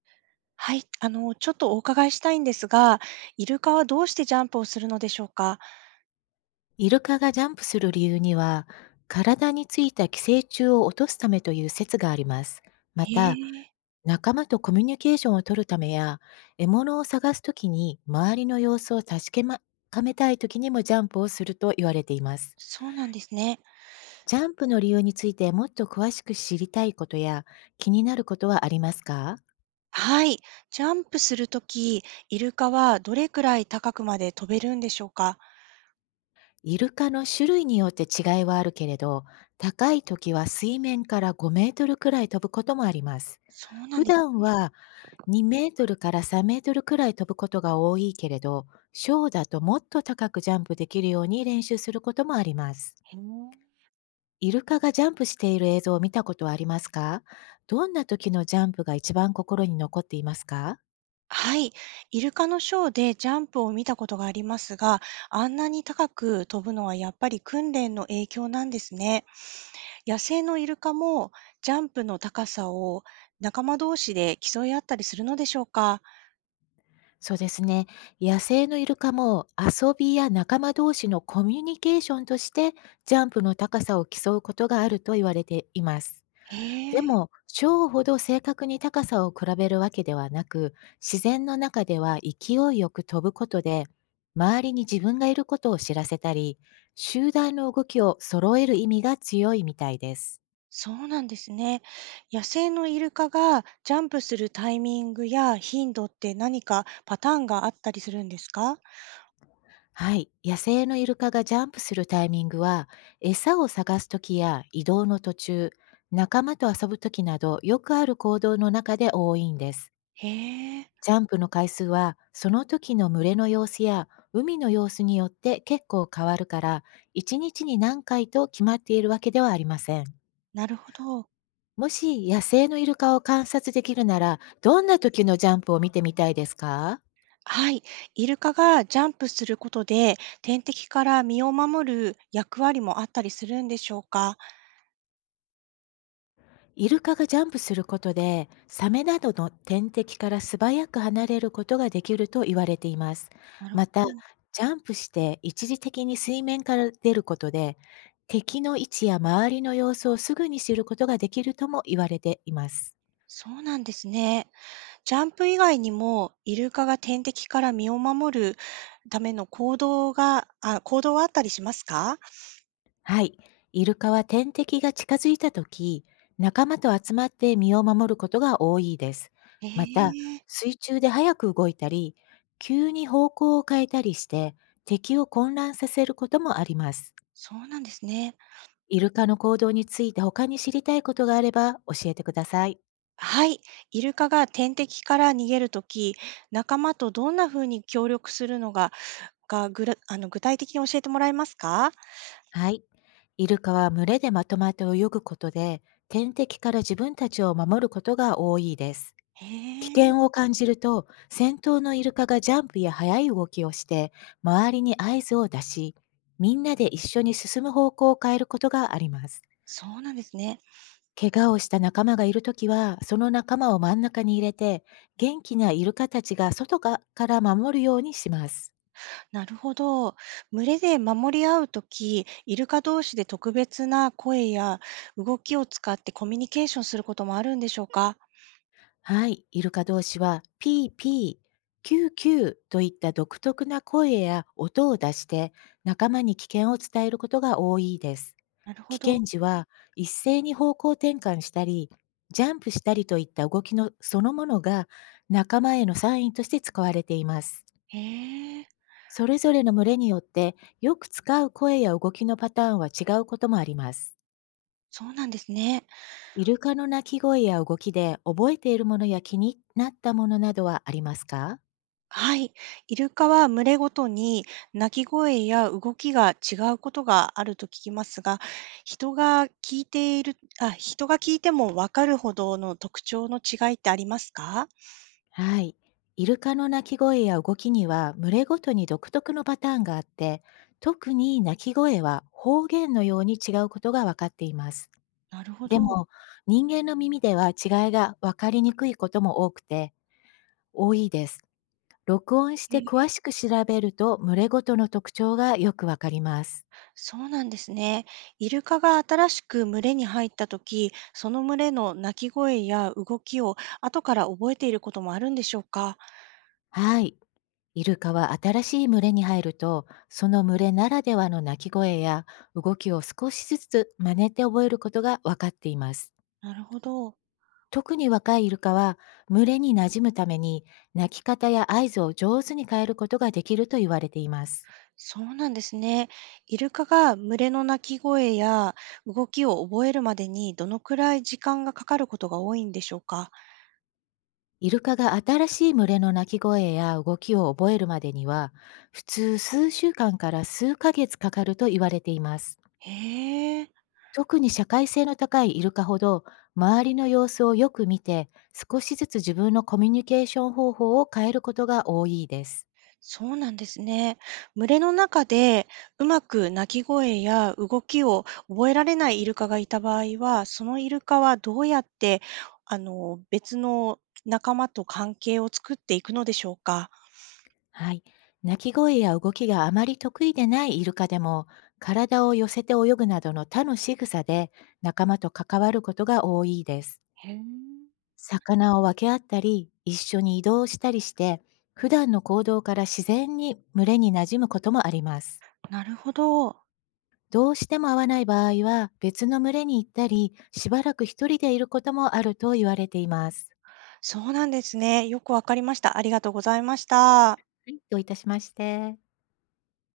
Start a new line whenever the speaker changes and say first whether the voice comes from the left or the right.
right: はい、ちょっとお伺いしたいんですが、イルカはどうしてジャンプをするのでしょうか？
left: イルカがジャンプする理由には、体についた寄生虫を落とすためという説があります。ま
right: へ
left: た、
right: え、
left: 仲間とコミュニケーションを取るためや、獲物を探すときに周りの様子を確かまかめたいときにもジャンプをすると言われています。
right: そうなんですね。
left: ジャンプの理由についてもっと詳しく知りたいことや気になることはありますか？
right: はい、ジャンプするとき、イルカはどれくらい高くまで飛べるんでしょうか？
left: イルカの種類によって違いはあるけれど、高い時は水面から5メートルくらい飛ぶこともあります。
right: そうなん
left: 普
right: です
left: 段は2メートルから3メートルくらい飛ぶことが多いけれど、ショーだともっと高くジャンプできるように練習することもあります。
right: ね。
left: イルカがジャンプしている映像を見たことはありますか？どんな時のジャンプが一番心に残っていますか？
right: はい、イルカのショーでジャンプを見たことがありますが、あんなに高く飛ぶのはやっぱり訓練の影響なんですね。野生のイルカもジャンプの高さを仲間同士で競い合ったりするのでしょうか？
left: そうですね。野生のイルカも遊びや仲間同士のコミュニケーションとしてジャンプの高さを競うことがあると言われています。
right: へ
left: で
right: え、
left: も、ショーほど正確に高さを比べるわけではなく、自然の中では勢いよく飛ぶことで、周りに自分がいることを知らせたり、集団の動きを揃える意味が強いみたいです。
right: そうなんですね。野生のイルカがジャンプするタイミングや頻度って何かパターンがあったりするんですか？
left: はい。野生のイルカがジャンプするタイミングは、餌を探す時や移動の途中、仲間と遊ぶ時など、よくある行動の中で多いんです。
right: へえ、
left: ジャンプの回数は、その時の群れの様子や海の様子によって結構変わるから、1日にちに何回と決まっているわけではありません。
right: なるほど。
left: もし野生のイルカを観察できるなら、どんな時のジャンプを見てみたいですか？
right: はい。イルカがジャンプすることで天敵から身を守る役割もあったりするんでしょうか？
left: イルカがジャンプすることで、サメなどの天敵から素早く離れることができると言われています。
right: なるほ
left: また、
right: ど。
left: ジャンプして一時的に水面から出ることで、敵の位置や周りの様子をすぐに知ることができるとも言われています。
right: そうなんですね。ジャンプ以外にもイルカが天敵から身を守るための行動はあったりしますか？
left: はい。イルカは天敵が近づいたとき、仲間と集まって身を守ることが多いです。
right: へ
left: また、
right: え。
left: 水中で早く動いたり、急に方向を変えたりして、敵を混乱させることもあります。
right: そうなんですね。
left: イルカの行動について他に知りたいことがあれば教えてください。
right: はい。イルカが天敵から逃げるとき、仲間とどんな風に協力するのが、がぐらあの具体的に教えてもらえますか？
left: はい。イルカは群れでまとまって泳ぐことで、天敵から自分たちを守ることが多いです。
right: へ
left: 危
right: え、
left: 険を感じると、先頭のイルカがジャンプや速い動きをして、周りに合図を出し、みんなで一緒に進む方向を変えることがあります。
right: そうなんですね。
left: 怪我をした仲間がいるときは、その仲間を真ん中に入れて、元気なイルカたちがから守るようにします。
right: なるほど。群れで守り合うとき、イルカ同士で特別な声や動きを使ってコミュニケーションすることもあるんでしょうか？
left: はい、イルカ同士はピーピー、キューキューといった独特な声や音を出して仲間に危険を伝えることが多いです。
right: なるほ
left: 危
right: ど。
left: 険時は一斉に方向転換したり、ジャンプしたりといった動きのそのものが仲間へのサインとして使われています。
right: へえ、
left: それぞれの群れによってよく使う声や動きのパターンは違うこともあります。
right: そうなんですね。
left: イルカの鳴き声や動きで覚えているものや気になったものなどはありますか？
right: はい。イルカは群れごとに鳴き声や動きが違うことがあると聞きますが、人が聞いてもわかるほどの特徴の違いってありますか？
left: はい。イルカの鳴き声や動きには群れごとに独特のパターンがあって、特に鳴き声は方言のように違うことが分かっています。
right: なるほ
left: で
right: ど。
left: も、人間の耳では違いが分かりにくいことも多くて、多いです。録音し
right: え
left: て詳
right: ー
left: しく調べると群れごとの特徴がよく分かります。
right: そうなんですね。イルカが新しく群れに入ったとき、その群れの鳴き声や動きを後から覚えていることもあるんでしょうか？
left: はい。イルカは新しい群れに入ると、その群れならではの鳴き声や動きを少しずつ真似て覚えることが分かっています。
right: なるほど。
left: 特に若いイルカは群れに馴染むために鳴き方や合図を上手に変えることができると言われています。
right: そうなんですね。イルカが群れの鳴き声や動きを覚えるまでにどのくらい時間がかかることが多いんでしょうか？
left: イルカが新しい群れの鳴き声や動きを覚えるまでには普通数週間から数ヶ月かかると言われています。
right: へえ、
left: 特に社会性の高いイルカほど周りの様子をよく見て少しずつ自分のコミュニケーション方法を変えることが多いです。
right: そうなんですね。群れの中でうまく鳴き声や動きを覚えられないイルカがいた場合は、そのイルカはどうやって別の仲間と関係を作っていくのでしょうか？
left: はい。鳴き声や動きがあまり得意でないイルカでも、体を寄せて泳ぐなどの他の仕草で仲間と関わることが多いです。魚を分け合ったり、一緒に移動したりして、普段の行動から自然に群れに馴染むこともあります。
right: なるほど。
left: どうしても合わない場合は、別の群れに行ったり、しばらく一人でいることもあると言われています。
right: そうなんですね。よくわかりました。ありがとうございました。
left: はい、どういたしまして。